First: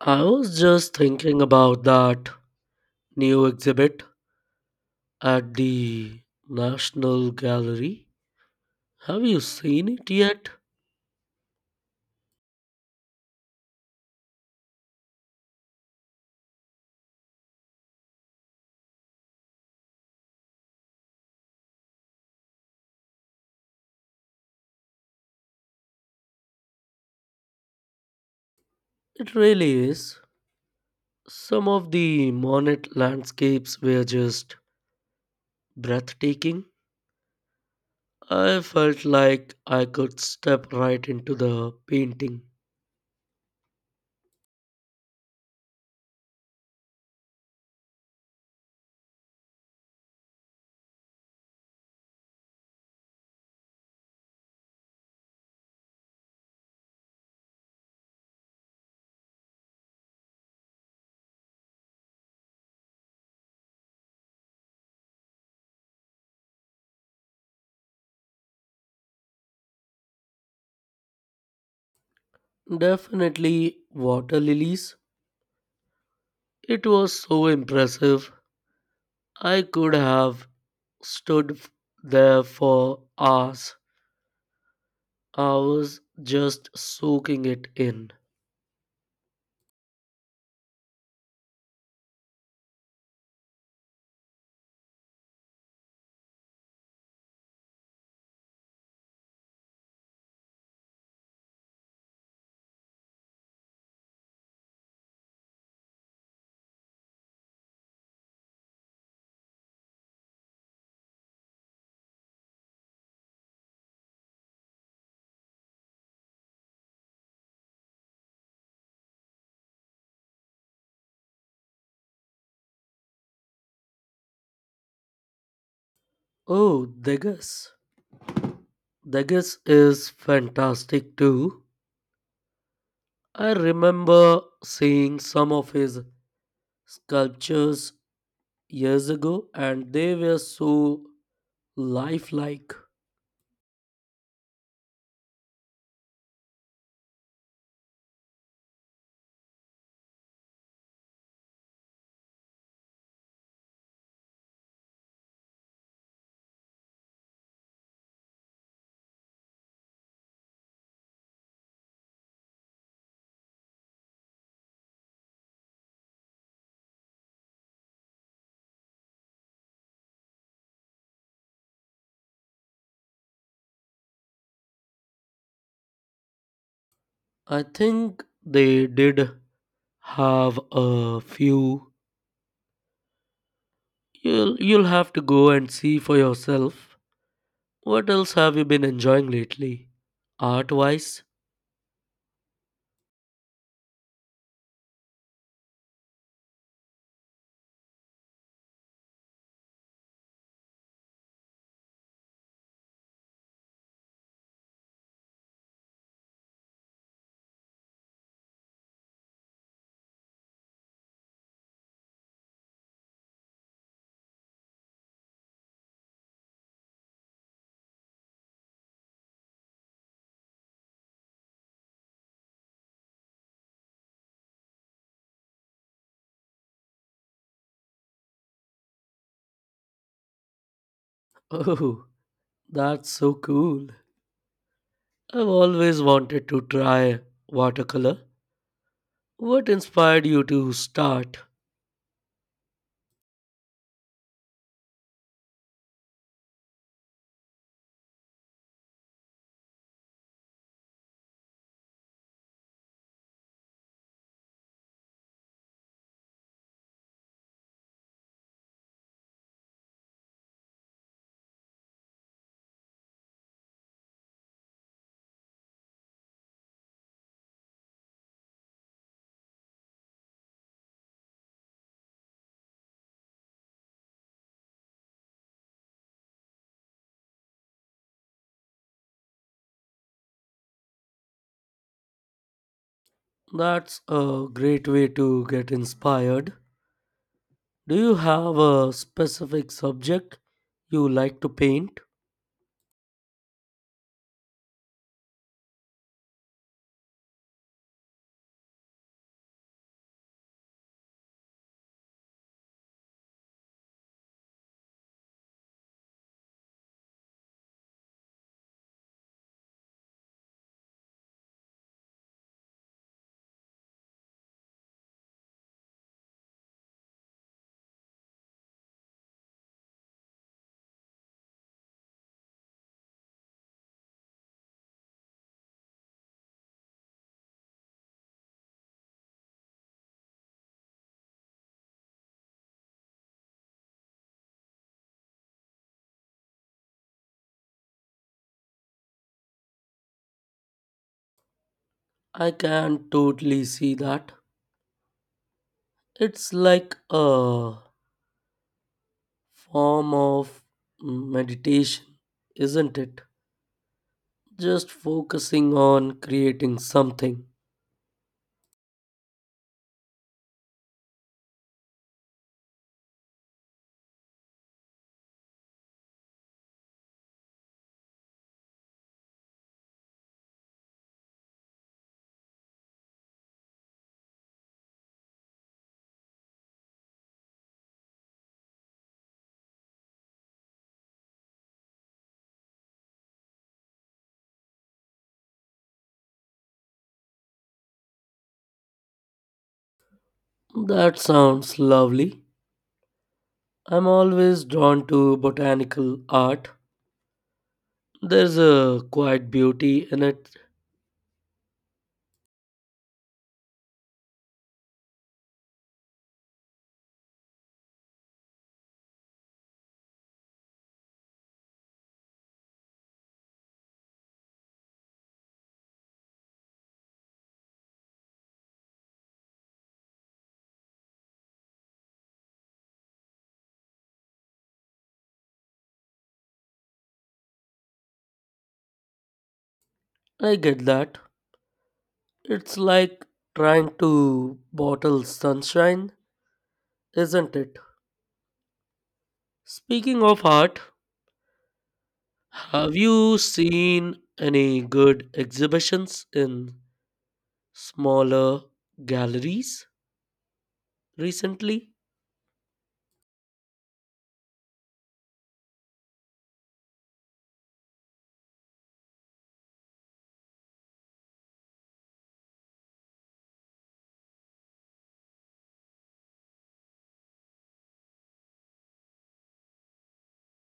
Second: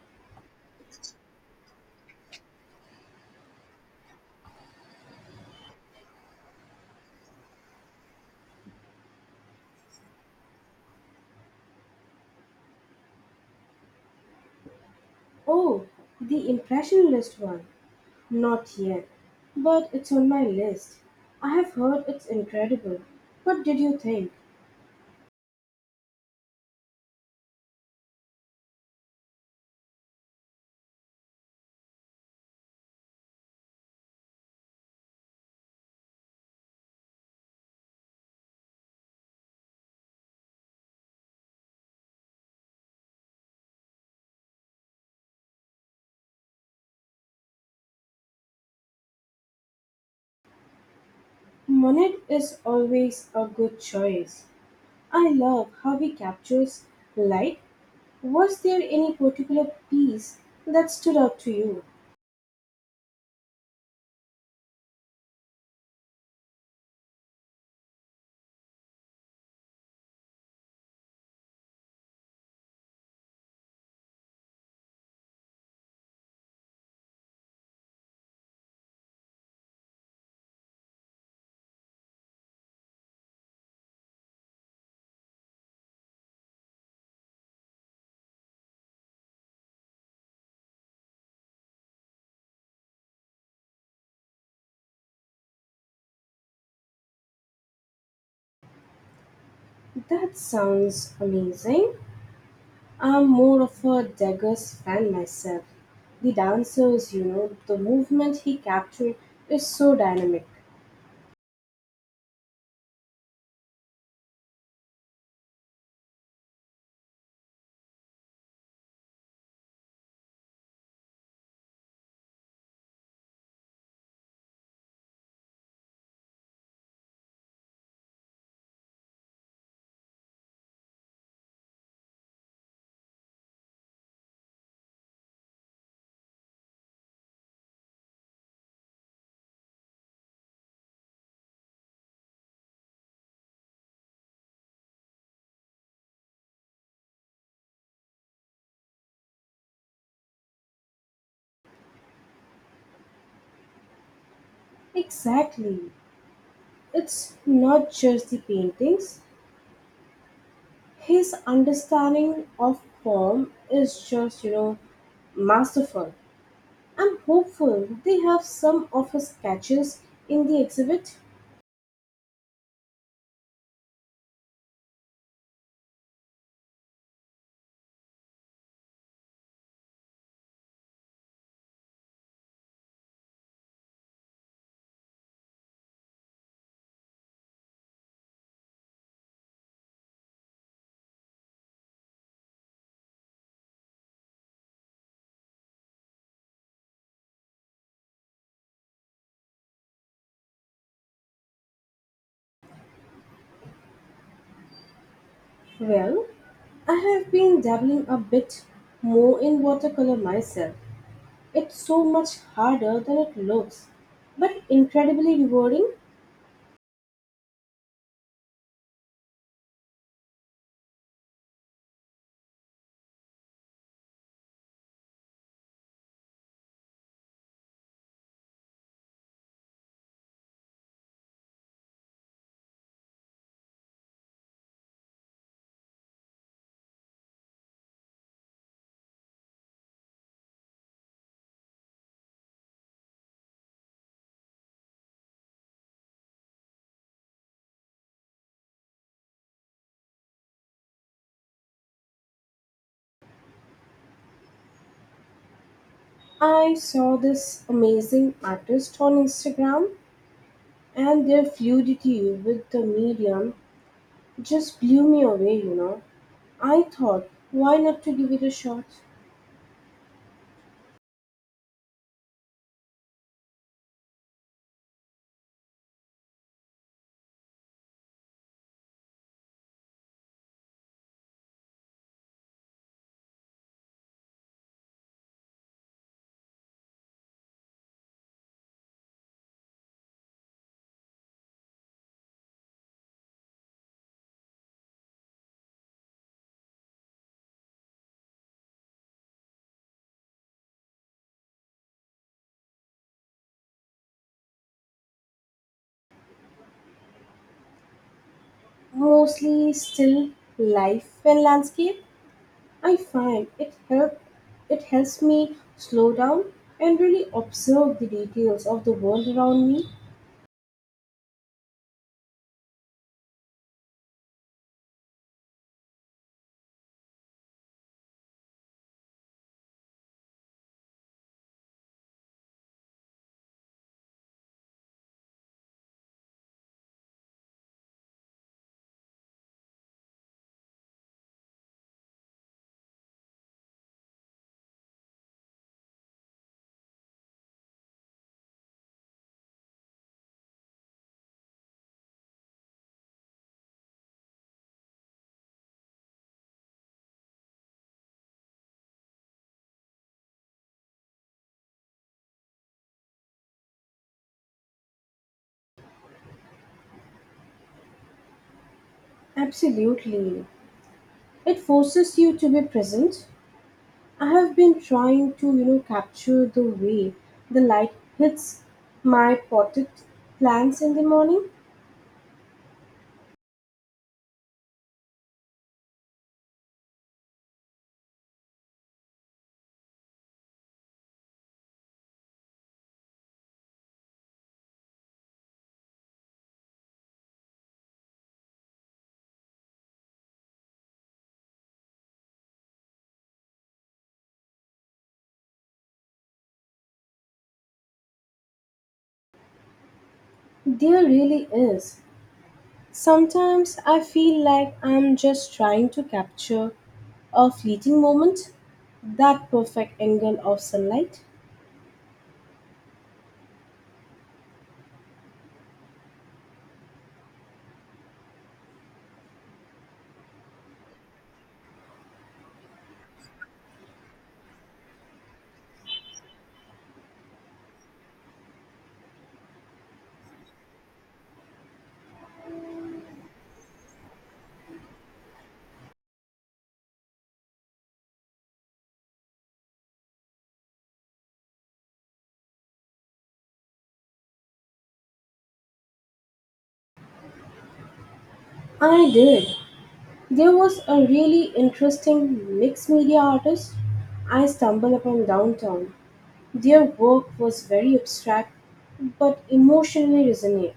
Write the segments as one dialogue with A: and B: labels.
A: I was just thinking about that new exhibit at the National Gallery. Have you seen it yet?
B: Oh, the Impressionist one. Not yet, but it's on my list. I have heard it's incredible. What did you think?
A: It really is. Some of the Monet landscapes were just breathtaking. I felt like I could step right into the painting.
B: Monet is always a good choice. I love how he captures light. Was there any particular piece that stood out to you?
A: Definitely water lilies. It was so impressive. I could have stood f- there for hours. I was just soaking it in.
B: That sounds amazing. I'm more of a Degas fan myself. The dancers, you know, the movement he captured is so dynamic.
A: Oh, Degas. Degas is fantastic too. I remember seeing some of his sculptures years ago and they were so lifelike.
B: Exactly. It's not just the paintings. His understanding of form is just, you know, masterful. I'm hopeful they have some of his sketches in the exhibit.
A: I think they did have a few. You'll have to go and see for yourself. What else have you been enjoying lately? Art wise?
B: Well, I have been dabbling a bit more in watercolor myself. It's so much harder than it looks, but incredibly rewarding.
A: Oh, that's so cool. I've always wanted to try watercolor. What inspired you to start?
B: I saw this amazing artist on Instagram and their fluidity with the medium just blew me away, you know. I thought, why not to give it a shot?
A: That's a great way to get inspired. Do you have a specific subject you like to paint?
B: Mostly still life and landscape. I find it helps me slow down and really observe the details of the world around me.
A: I can totally see that. It's like a form of meditation, isn't it? Just focusing on creating something.
B: Absolutely. It forces you to be present. I have been trying to, you know, capture the way the light hits my potted plants in the morning.
A: That sounds lovely. I'm always drawn to botanical art. There's a quiet beauty in it.
B: There really is. Sometimes I feel like I'm just trying to capture a fleeting moment, that perfect angle of sunlight.
A: I get that. It's like trying to bottle sunshine, isn't it? Speaking of art, have you seen any good exhibitions in smaller galleries recently?
B: I did. There was a really interesting mixed media artist I stumbled upon downtown. Their work was very abstract but emotionally resonant.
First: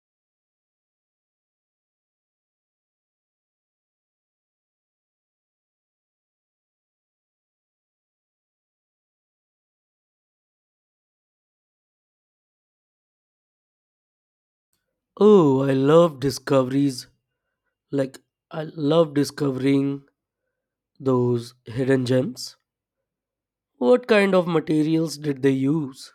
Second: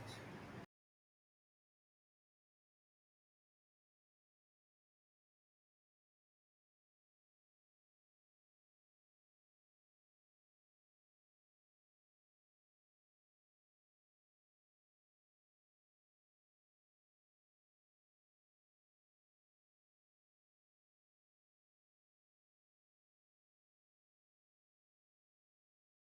A: Oh, I love discoveries. Like, I love discovering those hidden gems. What kind of materials did they use?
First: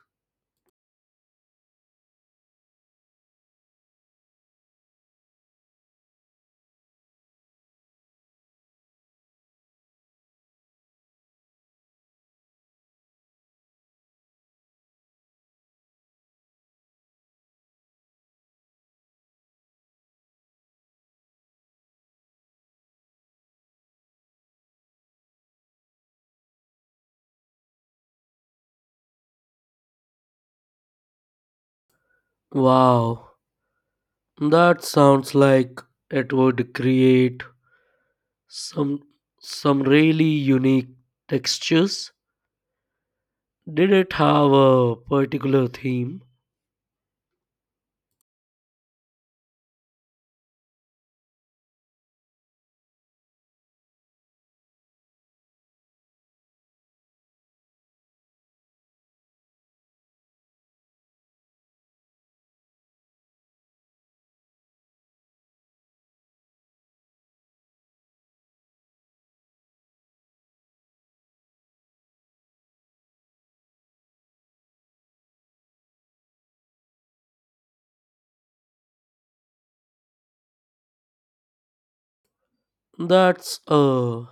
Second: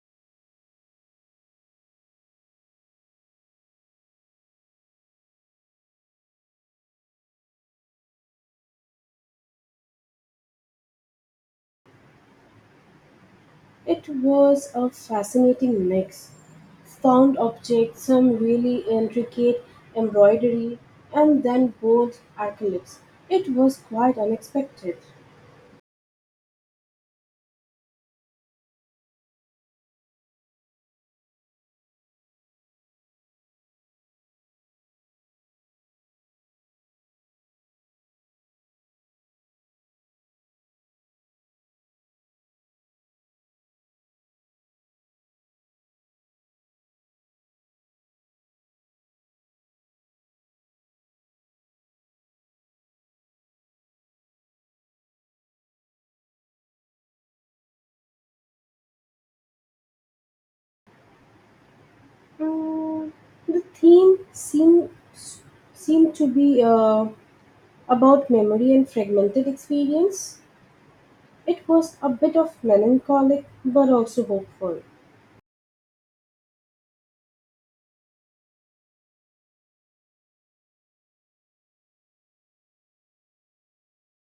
B: It was a fascinating mix. Found objects, some really intricate embroidery, and then bold acrylics. It was quite unexpected.
A: Wow, that sounds like it would create some some really unique textures. Did it have a particular theme?
B: Mm, the theme seemed to be about memory and fragmented experience. It was a bit of melancholic but also hopeful.
A: That's a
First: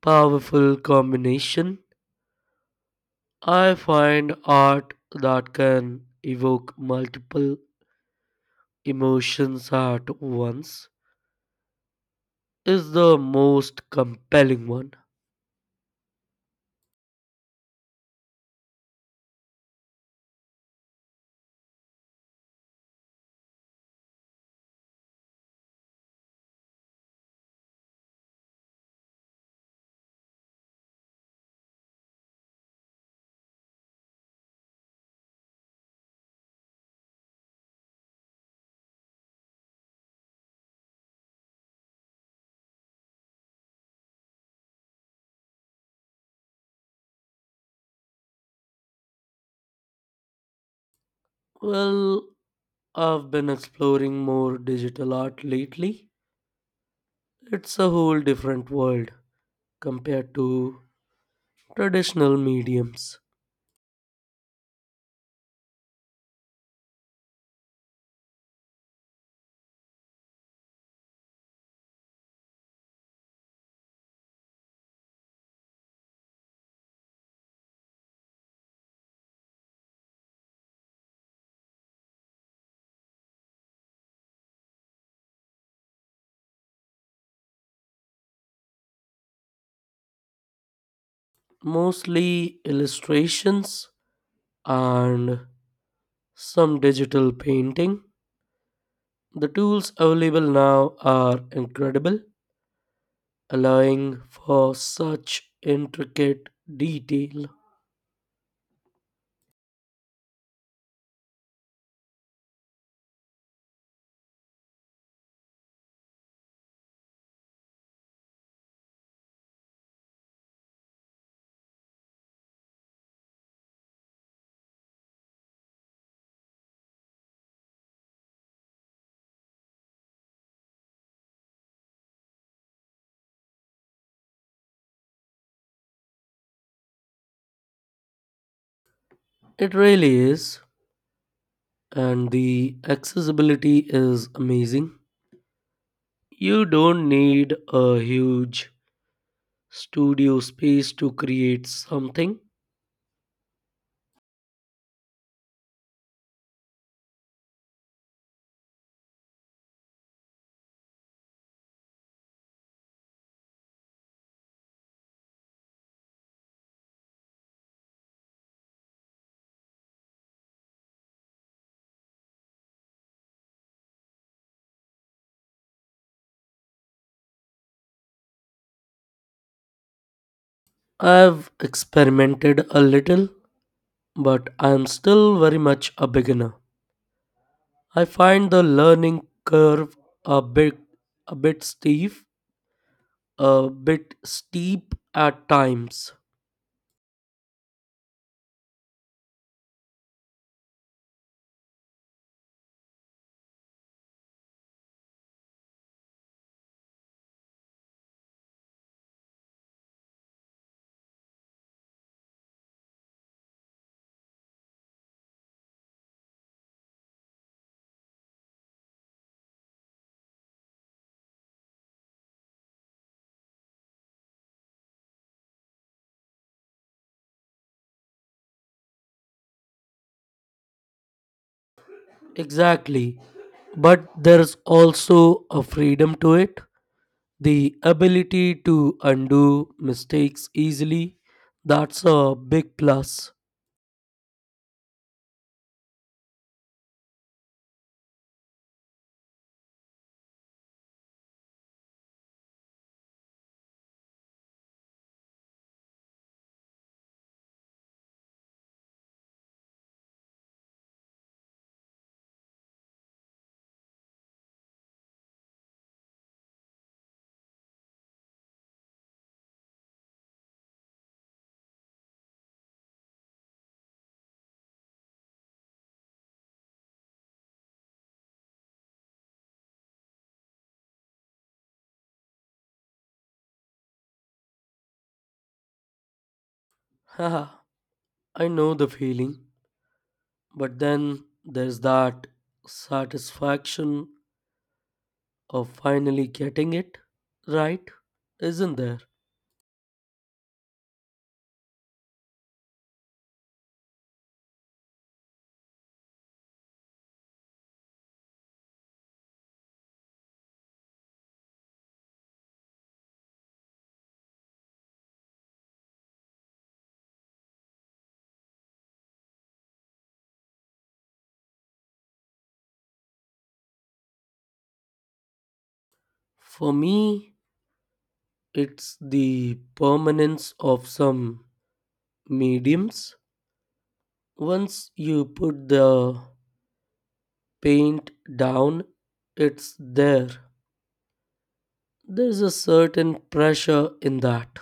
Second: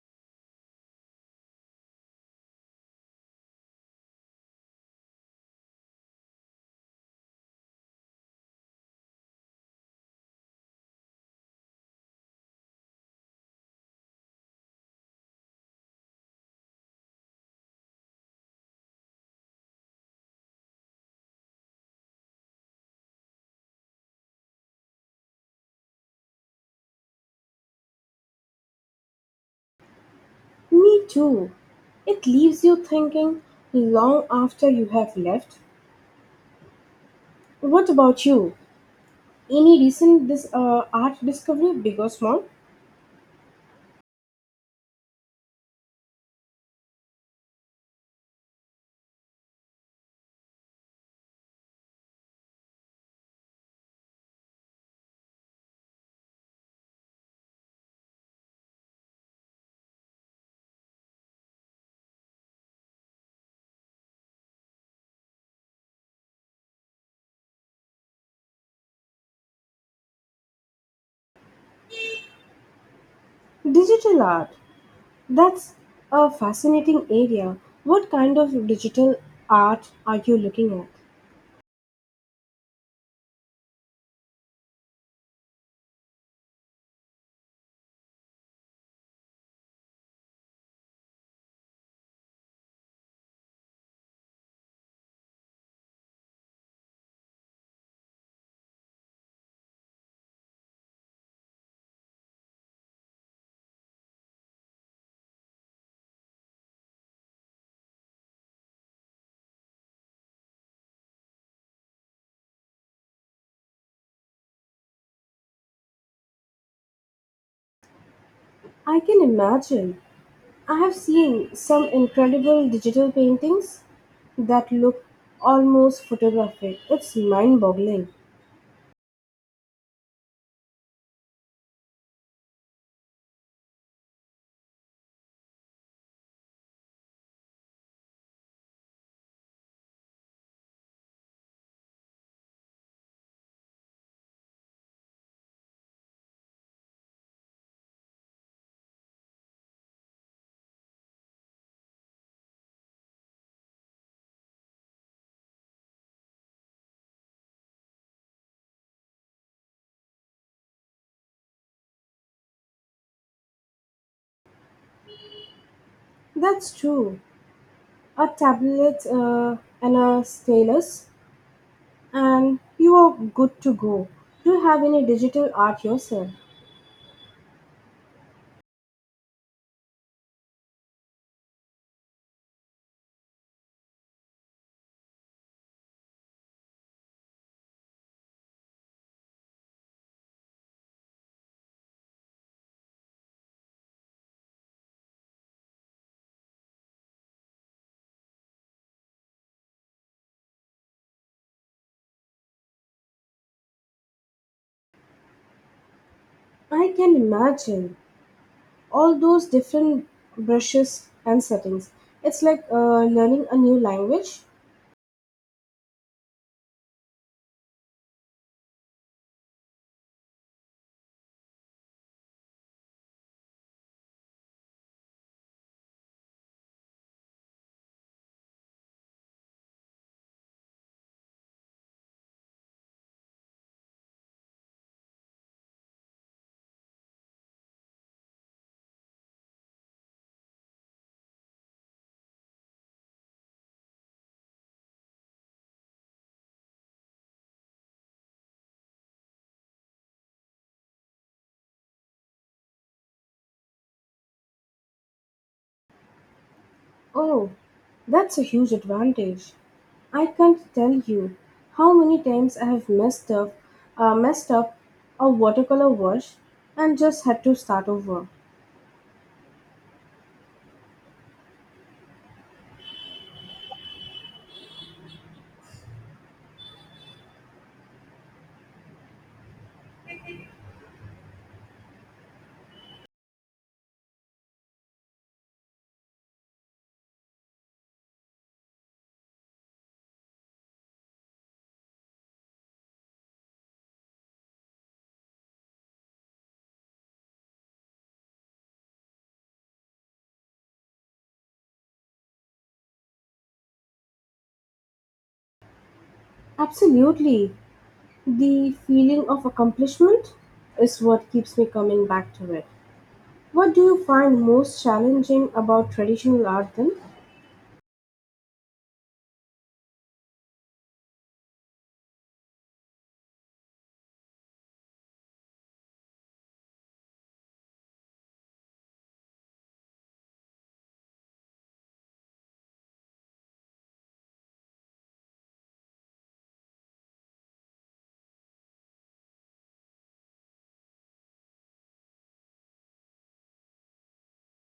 A: powerful combination. I find art that can evoke multiple emotions at once is the most compelling one.
B: Me too. It leaves you thinking long after you have left. What about you? Any recent this art discovery, big or small?
A: Well, I've been exploring more digital art lately. It's a whole different world compared to traditional mediums,
B: Digital art. That's a fascinating area. What kind of digital art are you looking at?
A: mostly illustrations and some digital painting. The tools available now are incredible, allowing for such intricate detail.
B: I can imagine. I have seen some incredible digital paintings that look almost photographic. It's mind boggling.
A: It really is, and the accessibility is amazing. You don't need a huge studio space to create something.
B: That's true. A tablet and a stylus, and you are good to go. Do you have any digital art yourself?
A: I've experimented a little, but I'm still very much a beginner. I find the learning curve a bit a bit steep, a bit steep at times.
B: I can imagine. All those different brushes and settings. It's like learning a new language.
A: Exactly. But there's also a freedom to it, the ability to undo mistakes easily. That's a big plus.
B: Oh, that's a huge advantage. I can't tell you how many times I have messed up a watercolor wash and just had to start over.
A: Haha, I know the feeling. But then there's that satisfaction of finally getting it right, isn't there?
B: Absolutely, the feeling of accomplishment is what keeps me coming back to it. What do you find most challenging about traditional art then?
A: For me, it's the permanence of some mediums. Once you put the paint down, it's there. There's a certain pressure in that.